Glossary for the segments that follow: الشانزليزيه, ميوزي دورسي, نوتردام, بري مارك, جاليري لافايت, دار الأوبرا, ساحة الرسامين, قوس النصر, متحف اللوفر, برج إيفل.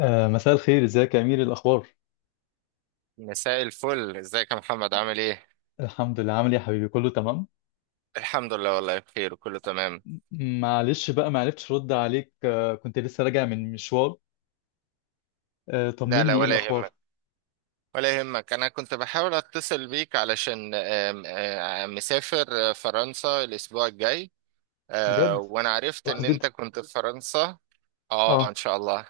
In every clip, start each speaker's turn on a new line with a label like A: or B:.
A: مساء الخير، ازيك يا امير؟ الاخبار؟
B: مساء الفل، ازيك يا محمد؟ عامل ايه؟
A: الحمد لله، عامل ايه يا حبيبي؟ كله تمام.
B: الحمد لله، والله بخير وكله تمام.
A: معلش بقى، ما عرفتش ارد عليك، كنت لسه راجع من مشوار.
B: لا لا
A: طمني، ايه
B: ولا
A: الاخبار؟
B: يهمك. ولا يهمك، انا كنت بحاول اتصل بيك علشان آم، آم، مسافر فرنسا الاسبوع الجاي.
A: بجد؟
B: وانا عرفت
A: كويس
B: ان
A: جدا.
B: انت كنت في فرنسا. اه ان
A: اه،
B: شاء الله.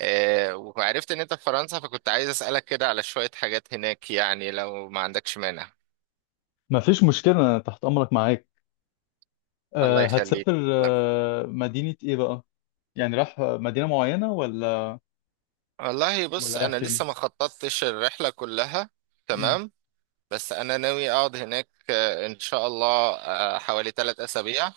B: وعرفت ان انت في فرنسا، فكنت عايز اسالك كده على شوية حاجات هناك يعني لو ما عندكش مانع.
A: ما فيش مشكله، أنا تحت امرك معاك.
B: الله يخليك.
A: هتسافر مدينه ايه بقى؟ يعني رايح مدينه معينه ولا؟
B: والله
A: ولا
B: بص،
A: رايح
B: انا
A: فين؟
B: لسه ما خططتش الرحلة كلها.
A: مم.
B: تمام. بس انا ناوي اقعد هناك ان شاء الله حوالي 3 اسابيع.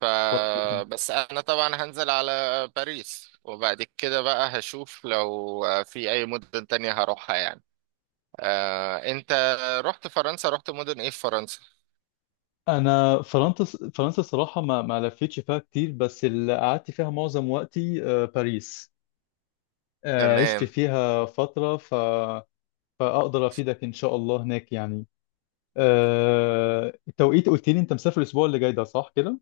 B: ف
A: كويس جدا.
B: بس انا طبعا هنزل على باريس، وبعد كده بقى هشوف لو في اي مدن تانية هروحها يعني. انت رحت فرنسا، رحت مدن ايه في فرنسا؟
A: انا فرنسا، فرنسا الصراحه ما لفيتش فيها كتير، بس اللي قعدت فيها معظم وقتي باريس. عشت
B: تمام.
A: فيها فترة. فأقدر أفيدك إن شاء الله هناك يعني. التوقيت، قلت لي أنت مسافر الأسبوع اللي جاي ده، صح كده؟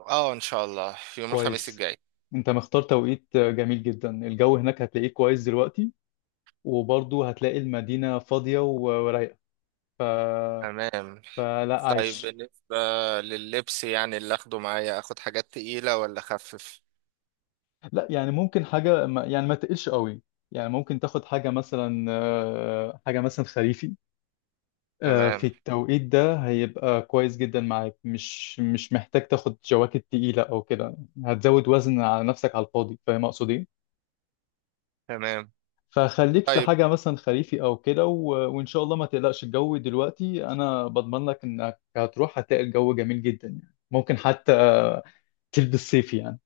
B: اه ان شاء الله يوم الخميس
A: كويس.
B: الجاي.
A: أنت مختار توقيت جميل جدا. الجو هناك هتلاقيه كويس دلوقتي، وبرضه هتلاقي المدينة فاضية و- ورايقة. ف...
B: تمام.
A: فلا
B: طيب
A: عايش.
B: بالنسبة لللبس، يعني اللي اخده معايا، اخد حاجات تقيلة ولا اخفف؟
A: لا، يعني ممكن حاجة يعني ما تقلش قوي. يعني ممكن تاخد حاجة مثلا خريفي. في
B: تمام.
A: التوقيت ده هيبقى كويس جدا معاك، مش محتاج تاخد جواكت تقيلة أو كده. هتزود وزن على نفسك على الفاضي. فاهم أقصد إيه؟
B: تمام.
A: فخليك في
B: طيب
A: حاجة مثلا خريفي أو كده، وإن شاء الله ما تقلقش. الجو دلوقتي أنا بضمن لك إنك هتروح هتلاقي الجو جميل جدا، يعني ممكن حتى تلبس صيفي يعني.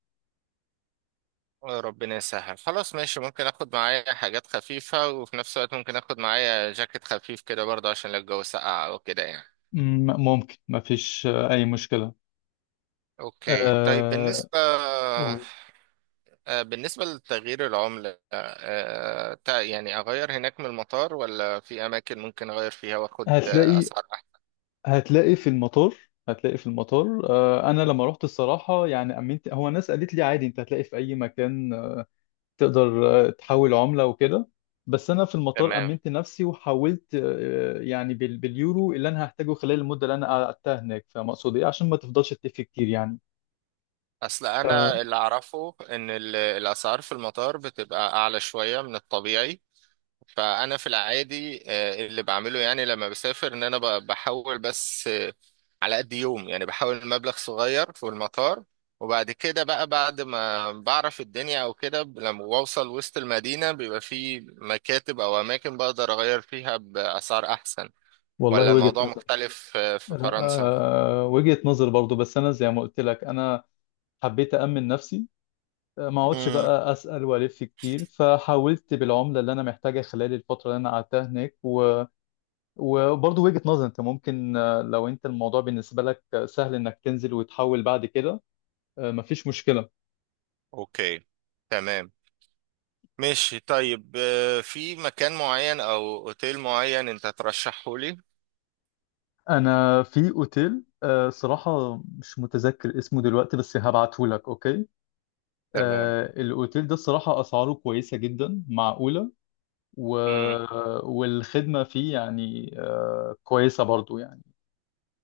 B: ربنا يسهل. خلاص ماشي، ممكن اخد معايا حاجات خفيفة وفي نفس الوقت ممكن اخد معايا جاكيت خفيف كده برضه عشان لو الجو سقع او كده يعني.
A: ممكن، ما فيش أي مشكلة.
B: اوكي. طيب
A: أه...
B: بالنسبة
A: قول.
B: آه، بالنسبة لتغيير العملة، يعني اغير هناك من المطار، ولا في اماكن ممكن اغير فيها واخد
A: هتلاقي
B: اسعار احسن؟
A: هتلاقي في المطار، هتلاقي في المطار. انا لما رحت الصراحه يعني امنت، هو الناس قالت لي عادي انت هتلاقي في اي مكان تقدر تحول عمله وكده. بس انا في المطار
B: تمام.
A: امنت نفسي وحولت يعني باليورو اللي انا هحتاجه خلال المده اللي انا قعدتها هناك. فاهم اقصد ايه؟ عشان ما تفضلش تلف كتير يعني.
B: اصل
A: ف-
B: انا اللي اعرفه ان الاسعار في المطار بتبقى اعلى شوية من الطبيعي. فانا في العادي اللي بعمله يعني لما بسافر ان انا بحول بس على قد يوم، يعني بحول مبلغ صغير في المطار، وبعد كده بقى بعد ما بعرف الدنيا او كده لما بوصل وسط المدينة بيبقى في مكاتب او اماكن بقدر اغير فيها باسعار احسن.
A: والله
B: ولا
A: وجهه
B: الموضوع
A: نظر.
B: مختلف في
A: لا،
B: فرنسا؟
A: وجهه نظر برضو، بس انا زي ما قلت لك انا حبيت امن نفسي، ما اقعدش
B: امم.
A: بقى اسال والف كتير. فحاولت بالعمله اللي انا محتاجها خلال الفتره اللي انا قعدتها هناك. وبرضه وجهه نظر، انت ممكن لو انت الموضوع بالنسبه لك سهل انك تنزل وتحول بعد كده مفيش مشكله.
B: اوكي. تمام. ماشي. طيب في مكان معين او اوتيل معين انت ترشحه لي؟
A: انا في اوتيل صراحه مش متذكر اسمه دلوقتي، بس هبعته لك. اوكي.
B: تمام.
A: الاوتيل ده الصراحه اسعاره كويسه جدا، معقوله. و...
B: امم.
A: والخدمه فيه يعني كويسه برضه يعني.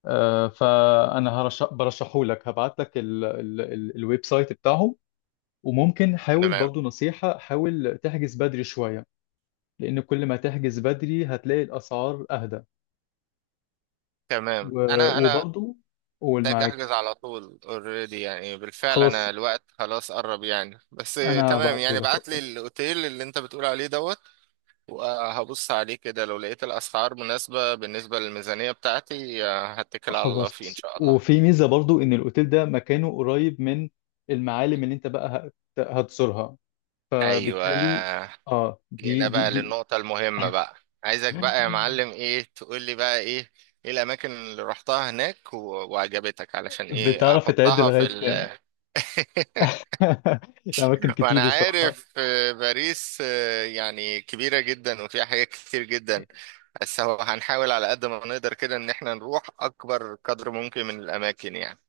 A: فانا برشحه لك، هبعت لك الويب سايت بتاعهم. وممكن حاول
B: تمام.
A: برضو، نصيحة حاول تحجز بدري شوية، لان كل ما تحجز بدري هتلاقي الاسعار اهدى.
B: تمام.
A: و-
B: انا
A: وبرضو قول،
B: محتاج احجز
A: معاك.
B: على طول اوريدي، يعني بالفعل
A: خلاص،
B: انا الوقت خلاص قرب يعني، بس
A: انا
B: تمام
A: هبعته
B: يعني
A: لك.
B: بعت لي
A: اوكي.
B: الاوتيل اللي انت بتقول عليه دوت، وهبص عليه كده. لو لقيت الاسعار مناسبة بالنسبة للميزانية بتاعتي هتكل على الله فيه ان
A: خلاص،
B: شاء الله.
A: وفي ميزة برضو ان الاوتيل ده مكانه قريب من المعالم اللي انت بقى هتزورها،
B: ايوه.
A: فبالتالي اه، دي
B: جينا
A: دي
B: بقى
A: دي
B: للنقطة المهمة بقى. عايزك بقى يا معلم، ايه تقول لي بقى؟ ايه ايه الاماكن اللي رحتها هناك وعجبتك علشان ايه
A: بتعرف تعد
B: احطها في
A: لغاية؟
B: ال
A: أماكن
B: فأنا
A: كتير الصراحة.
B: عارف باريس يعني كبيرة جدا وفيها حاجات كتير جدا، بس هو هنحاول على قد ما نقدر كده إن احنا نروح أكبر قدر ممكن من الأماكن يعني.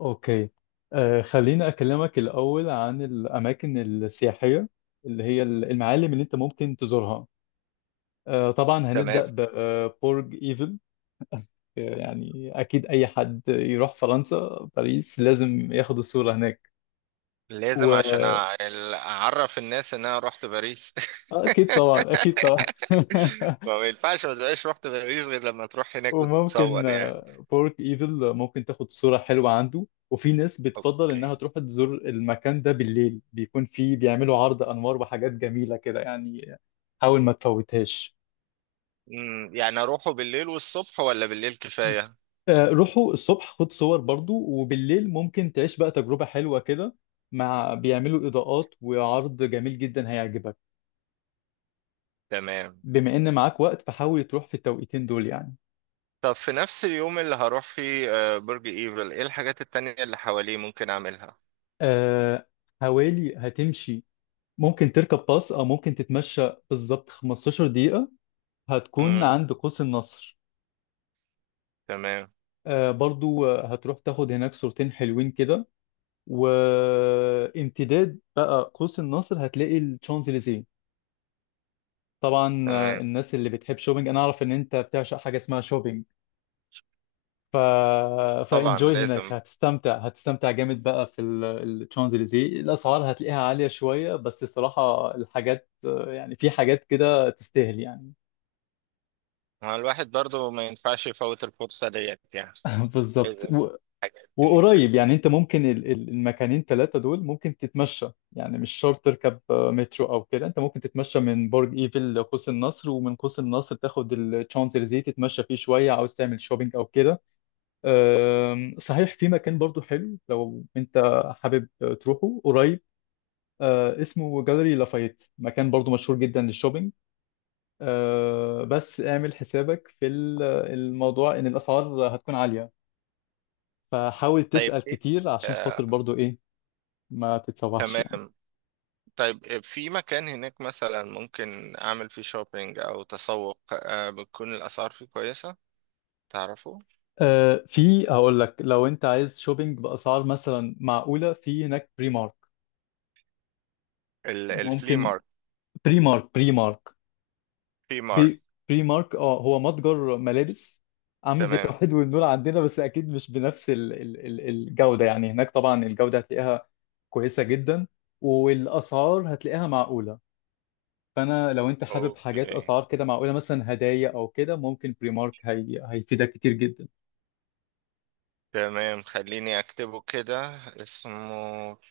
A: أوكي. خليني أكلمك الأول عن الأماكن السياحية، اللي هي المعالم اللي أنت ممكن تزورها. طبعا
B: تمام.
A: هنبدأ ببرج إيفل. يعني أكيد أي حد يروح فرنسا، باريس لازم ياخد الصورة هناك. و...
B: لازم عشان
A: آه،
B: أعرف الناس إن أنا رحت باريس.
A: أكيد طبعا، أكيد طبعا.
B: فما ينفعش ما تبقاش رحت باريس غير لما تروح هناك
A: وممكن
B: وتتصور يعني.
A: بارك ايفل ممكن تاخد صورة حلوة عنده. وفي ناس بتفضل انها
B: أوكي.
A: تروح تزور المكان ده بالليل، بيكون فيه بيعملوا عرض انوار وحاجات جميلة كده يعني. حاول ما تفوتهاش.
B: أمم، يعني أروحه بالليل والصبح ولا بالليل كفاية؟
A: روحوا الصبح خد صور برضو، وبالليل ممكن تعيش بقى تجربة حلوة كده، مع بيعملوا اضاءات وعرض جميل جدا هيعجبك.
B: تمام.
A: بما ان معاك وقت فحاول تروح في التوقيتين دول يعني.
B: طب في نفس اليوم اللي هروح فيه برج ايفل، ايه الحاجات التانية اللي حواليه ممكن اعملها؟
A: آه، حوالي هتمشي، ممكن تركب باص او ممكن تتمشى بالظبط 15 دقيقة، هتكون
B: امم.
A: عند قوس النصر.
B: تمام.
A: برضو هتروح تاخد هناك صورتين حلوين كده. وامتداد بقى قوس النصر هتلاقي الشانزليزيه. طبعا
B: تمام.
A: الناس اللي بتحب شوبينج، انا اعرف ان انت بتعشق حاجه اسمها شوبينج. ف
B: طبعا
A: فانجوي هناك،
B: لازم.
A: هتستمتع، هتستمتع جامد بقى في الشانزليزيه. الاسعار هتلاقيها عاليه شويه، بس الصراحه الحاجات يعني في حاجات كده تستاهل يعني.
B: ما الواحد برضو ما ينفعش يفوت الفرصة ديت يعني.
A: بالظبط.
B: لازم. هناك.
A: وقريب، يعني انت ممكن المكانين ثلاثة دول ممكن تتمشى، يعني مش شرط تركب مترو او كده. انت ممكن تتمشى من برج ايفل لقوس النصر، ومن قوس النصر تاخد الشانزليزيه تتمشى فيه شوية، عاوز تعمل شوبينج او كده. صحيح في مكان برضو حلو لو انت حابب تروحه قريب، اسمه جاليري لافايت، مكان برضو مشهور جدا للشوبينج. بس اعمل حسابك في الموضوع ان الاسعار هتكون عالية. فحاول
B: طيب
A: تسأل
B: ايه
A: كتير عشان
B: آه،
A: خاطر برضو ايه ما تتسوحش يعني.
B: تمام. طيب في مكان هناك مثلا ممكن اعمل فيه شوبينج او تسوق بتكون الاسعار فيه كويسة؟ تعرفوا
A: في، هقول لك لو انت عايز شوبينج باسعار مثلا معقوله، في هناك بري مارك.
B: الفلي
A: ممكن،
B: مارك؟
A: بري مارك،
B: في مارك.
A: بي- بري مارك، اه، هو متجر ملابس، عامل زي
B: تمام.
A: توحيد والنور عندنا، بس اكيد مش بنفس ال ال ال الجوده. يعني هناك طبعا الجوده هتلاقيها كويسه جدا، والاسعار هتلاقيها معقوله. فانا لو انت حابب حاجات
B: اوكي.
A: اسعار كده معقوله مثلا هدايا او كده، ممكن بري مارك هي هيفيدك كتير جدا.
B: تمام. خليني اكتبه كده، اسمه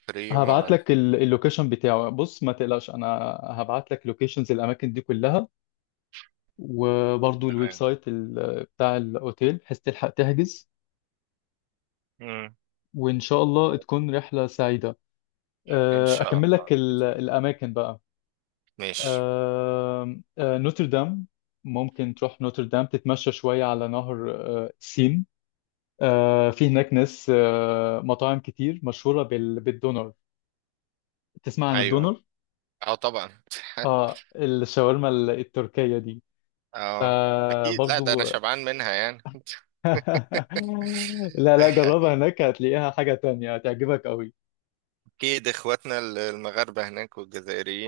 B: بريمو.
A: هبعت لك اللوكيشن بتاعه. بص، ما تقلقش، انا هبعت لك لوكيشنز الاماكن دي كلها، وبرضو الويب
B: تمام.
A: سايت بتاع الاوتيل، بحيث تلحق تحجز.
B: مم.
A: وان شاء الله تكون رحلة سعيدة.
B: ان شاء
A: اكمل
B: الله
A: لك
B: بإذن الله.
A: الاماكن بقى.
B: ماشي.
A: أه، أه، نوتردام، ممكن تروح نوتردام تتمشى شوية على نهر سين. في هناك ناس أه، مطاعم كتير مشهورة بالدونر. تسمع عن
B: ايوه.
A: الدونر؟
B: اه طبعا.
A: اه، الشاورما التركية دي.
B: اه اكيد، لا ده انا
A: فبرضو.
B: شبعان منها يعني.
A: لا، لا، جربها هناك هتلاقيها حاجة تانية هتعجبك قوي.
B: اكيد اخواتنا المغاربه هناك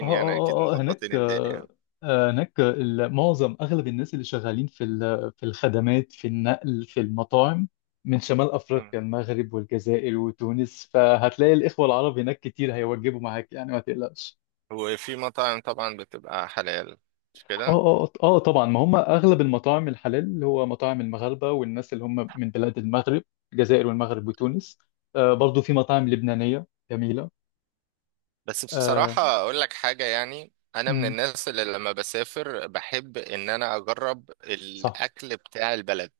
B: يعني اكيد
A: هناك
B: مظبطين الدنيا.
A: هناك معظم اغلب الناس اللي شغالين في في الخدمات، في النقل، في المطاعم، من شمال
B: مم.
A: افريقيا، المغرب والجزائر وتونس. فهتلاقي الاخوة العرب هناك كتير، هيوجبوا معاك يعني، ما تقلقش.
B: وفي مطاعم طبعا بتبقى حلال، مش
A: اه
B: كده؟
A: طبعا، ما هم اغلب المطاعم الحلال اللي هو مطاعم المغاربه والناس اللي هم من بلاد المغرب، الجزائر والمغرب وتونس. برضو في مطاعم لبنانيه جميله.
B: بس
A: آه
B: بصراحة أقول لك حاجة، يعني أنا من
A: امم
B: الناس اللي لما بسافر بحب إن أنا أجرب
A: صح،
B: الأكل بتاع البلد.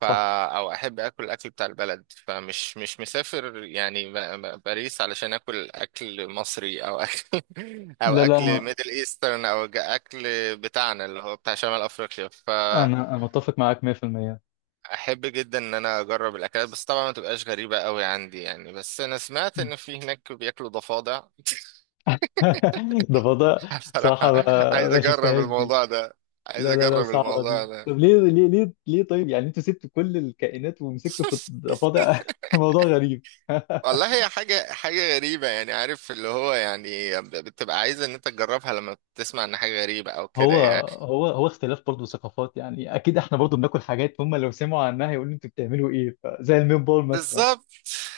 B: فا
A: صح.
B: أو أحب أكل الأكل بتاع البلد، فمش مش مسافر يعني باريس علشان أكل أكل مصري أو أكل أو
A: لا، لا،
B: أكل
A: انا
B: ميدل إيسترن أو أكل بتاعنا اللي هو بتاع شمال أفريقيا. فأحب
A: انا أنا متفق معاك 100%.
B: جدا إن أنا أجرب الأكلات، بس طبعا ما تبقاش غريبة أوي عندي يعني. بس أنا سمعت
A: مم.
B: إن في هناك بياكلوا ضفادع.
A: ده فضاء صراحه.
B: بصراحة
A: ما,
B: عايز
A: ما
B: أجرب
A: شفتهاش دي.
B: الموضوع ده. عايز
A: لا، لا، لا،
B: أجرب
A: صعبه
B: الموضوع
A: دي.
B: ده.
A: طب ليه، ليه، ليه، ليه؟ طيب يعني انتوا سبتوا كل الكائنات ومسكتوا في الضفادع؟ موضوع غريب.
B: والله هي حاجة حاجة غريبة يعني، عارف اللي هو يعني بتبقى عايز إن أنت تجربها لما تسمع إن حاجة غريبة أو كده
A: هو
B: يعني.
A: هو اختلاف برضه ثقافات، يعني اكيد احنا برضه بناكل حاجات هم لو سمعوا عنها يقولوا انتوا بتعملوا ايه، زي الميت بول مثلا.
B: بالظبط.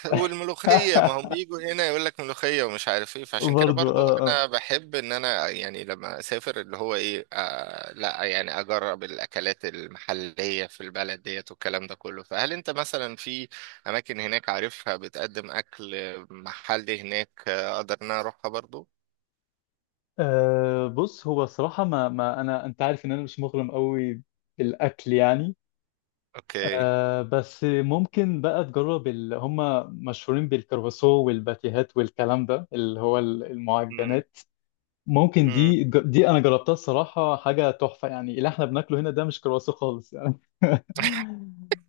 B: والملوخية، ما هم بيجوا هنا يقول لك ملوخية ومش عارف ايه، فعشان كده
A: برضه.
B: برضو انا بحب ان انا يعني لما اسافر اللي هو ايه آه لا يعني اجرب الاكلات المحلية في البلد ديت والكلام ده كله. فهل انت مثلا في اماكن هناك عارفها بتقدم اكل محلي هناك اقدر ان انا اروحها برضو؟
A: بص، هو الصراحه ما, ما انا انت عارف ان انا مش مغرم قوي بالاكل يعني.
B: اوكي.
A: بس ممكن بقى تجرب. هم مشهورين بالكرواسو والباتيهات والكلام ده اللي هو
B: امم.
A: المعجنات. ممكن،
B: امم.
A: دي انا جربتها الصراحه، حاجه تحفه. يعني اللي احنا بناكله هنا ده مش كرواسو خالص يعني.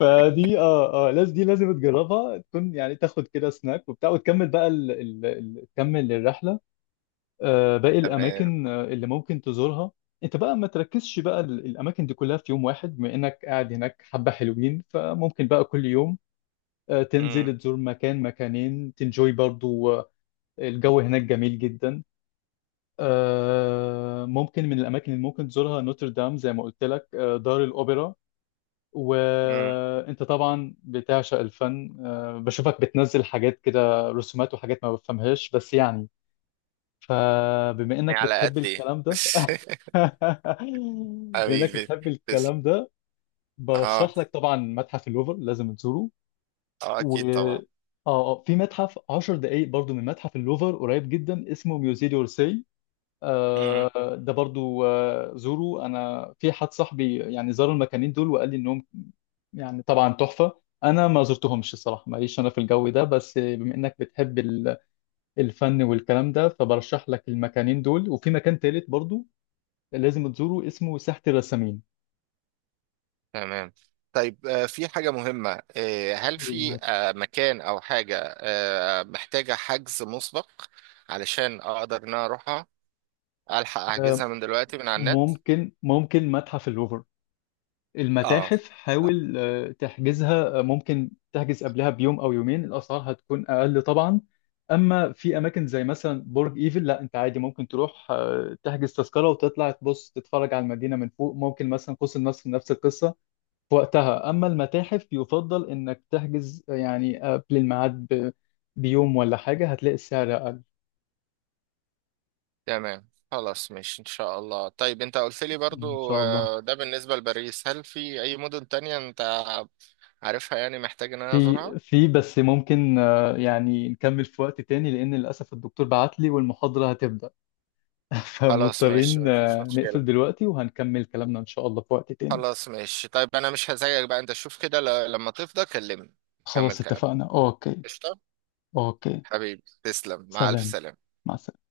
A: دي، لازم دي، لازم تجربها، تكون يعني تاخد كده سناك وبتاع، وتكمل بقى تكمل الرحله. باقي
B: تمام.
A: الاماكن اللي ممكن تزورها. انت بقى ما تركزش بقى الاماكن دي كلها في يوم واحد، بما انك قاعد هناك حبه حلوين، فممكن بقى كل يوم
B: امم.
A: تنزل تزور مكان، مكانين، تنجوي برضو. الجو هناك جميل جدا. ممكن من الاماكن اللي ممكن تزورها نوتردام زي ما قلت لك، دار الاوبرا.
B: امم.
A: وانت طبعا بتعشق الفن، بشوفك بتنزل حاجات كده رسومات وحاجات ما بفهمهاش بس يعني. فبما انك
B: على
A: بتحب
B: قد ايه
A: الكلام ده بما انك
B: حبيبي،
A: بتحب
B: تسلم.
A: الكلام ده،
B: اه.
A: برشح لك طبعا متحف اللوفر، لازم تزوره.
B: اه
A: و
B: اكيد طبعا.
A: اه في متحف 10 دقايق برضو من متحف اللوفر، قريب جدا، اسمه ميوزي دورسي.
B: مم.
A: آه، ده برضو زوره. انا في حد صاحبي يعني زار المكانين دول وقال لي انهم يعني طبعا تحفة. أنا ما زرتهمش الصراحة، ماليش أنا في الجو ده، بس بما إنك بتحب الفن والكلام ده، فبرشح لك المكانين دول. وفي مكان تالت برضو لازم تزوره، اسمه ساحة الرسامين.
B: تمام. طيب في حاجة مهمة، هل في مكان أو حاجة محتاجة حجز مسبق علشان أقدر إن أنا أروحها؟ ألحق أحجزها
A: آه،
B: من دلوقتي من على النت؟
A: ممكن متحف اللوفر،
B: اه.
A: المتاحف، حاول تحجزها. ممكن تحجز قبلها بيوم او يومين، الاسعار هتكون اقل طبعا. اما في اماكن زي مثلا برج ايفل، لا انت عادي ممكن تروح تحجز تذكره وتطلع تبص تتفرج على المدينه من فوق. ممكن مثلا قوس النصر نفس القصه في وقتها. اما المتاحف يفضل انك تحجز يعني قبل الميعاد بيوم ولا حاجه، هتلاقي السعر اقل.
B: تمام خلاص ماشي إن شاء الله. طيب أنت قلت لي
A: ان
B: برضو
A: شاء الله.
B: ده بالنسبة لباريس، هل في أي مدن تانية أنت عارفها يعني محتاج إن أنا
A: في
B: أزورها؟
A: في بس ممكن يعني نكمل في وقت تاني، لان للاسف الدكتور بعت لي والمحاضره هتبدا.
B: خلاص ماشي
A: فمضطرين
B: مفيش مشكلة.
A: نقفل دلوقتي، وهنكمل كلامنا إن شاء الله في وقت تاني.
B: خلاص ماشي، طيب أنا مش هزعجك بقى، أنت شوف كده، لما تفضى كلمني. كمل
A: خلاص
B: كلام.
A: اتفقنا. أوكي.
B: قشطة.
A: أوكي.
B: حبيبي تسلم، مع ألف
A: سلام.
B: سلامة.
A: مع السلامة.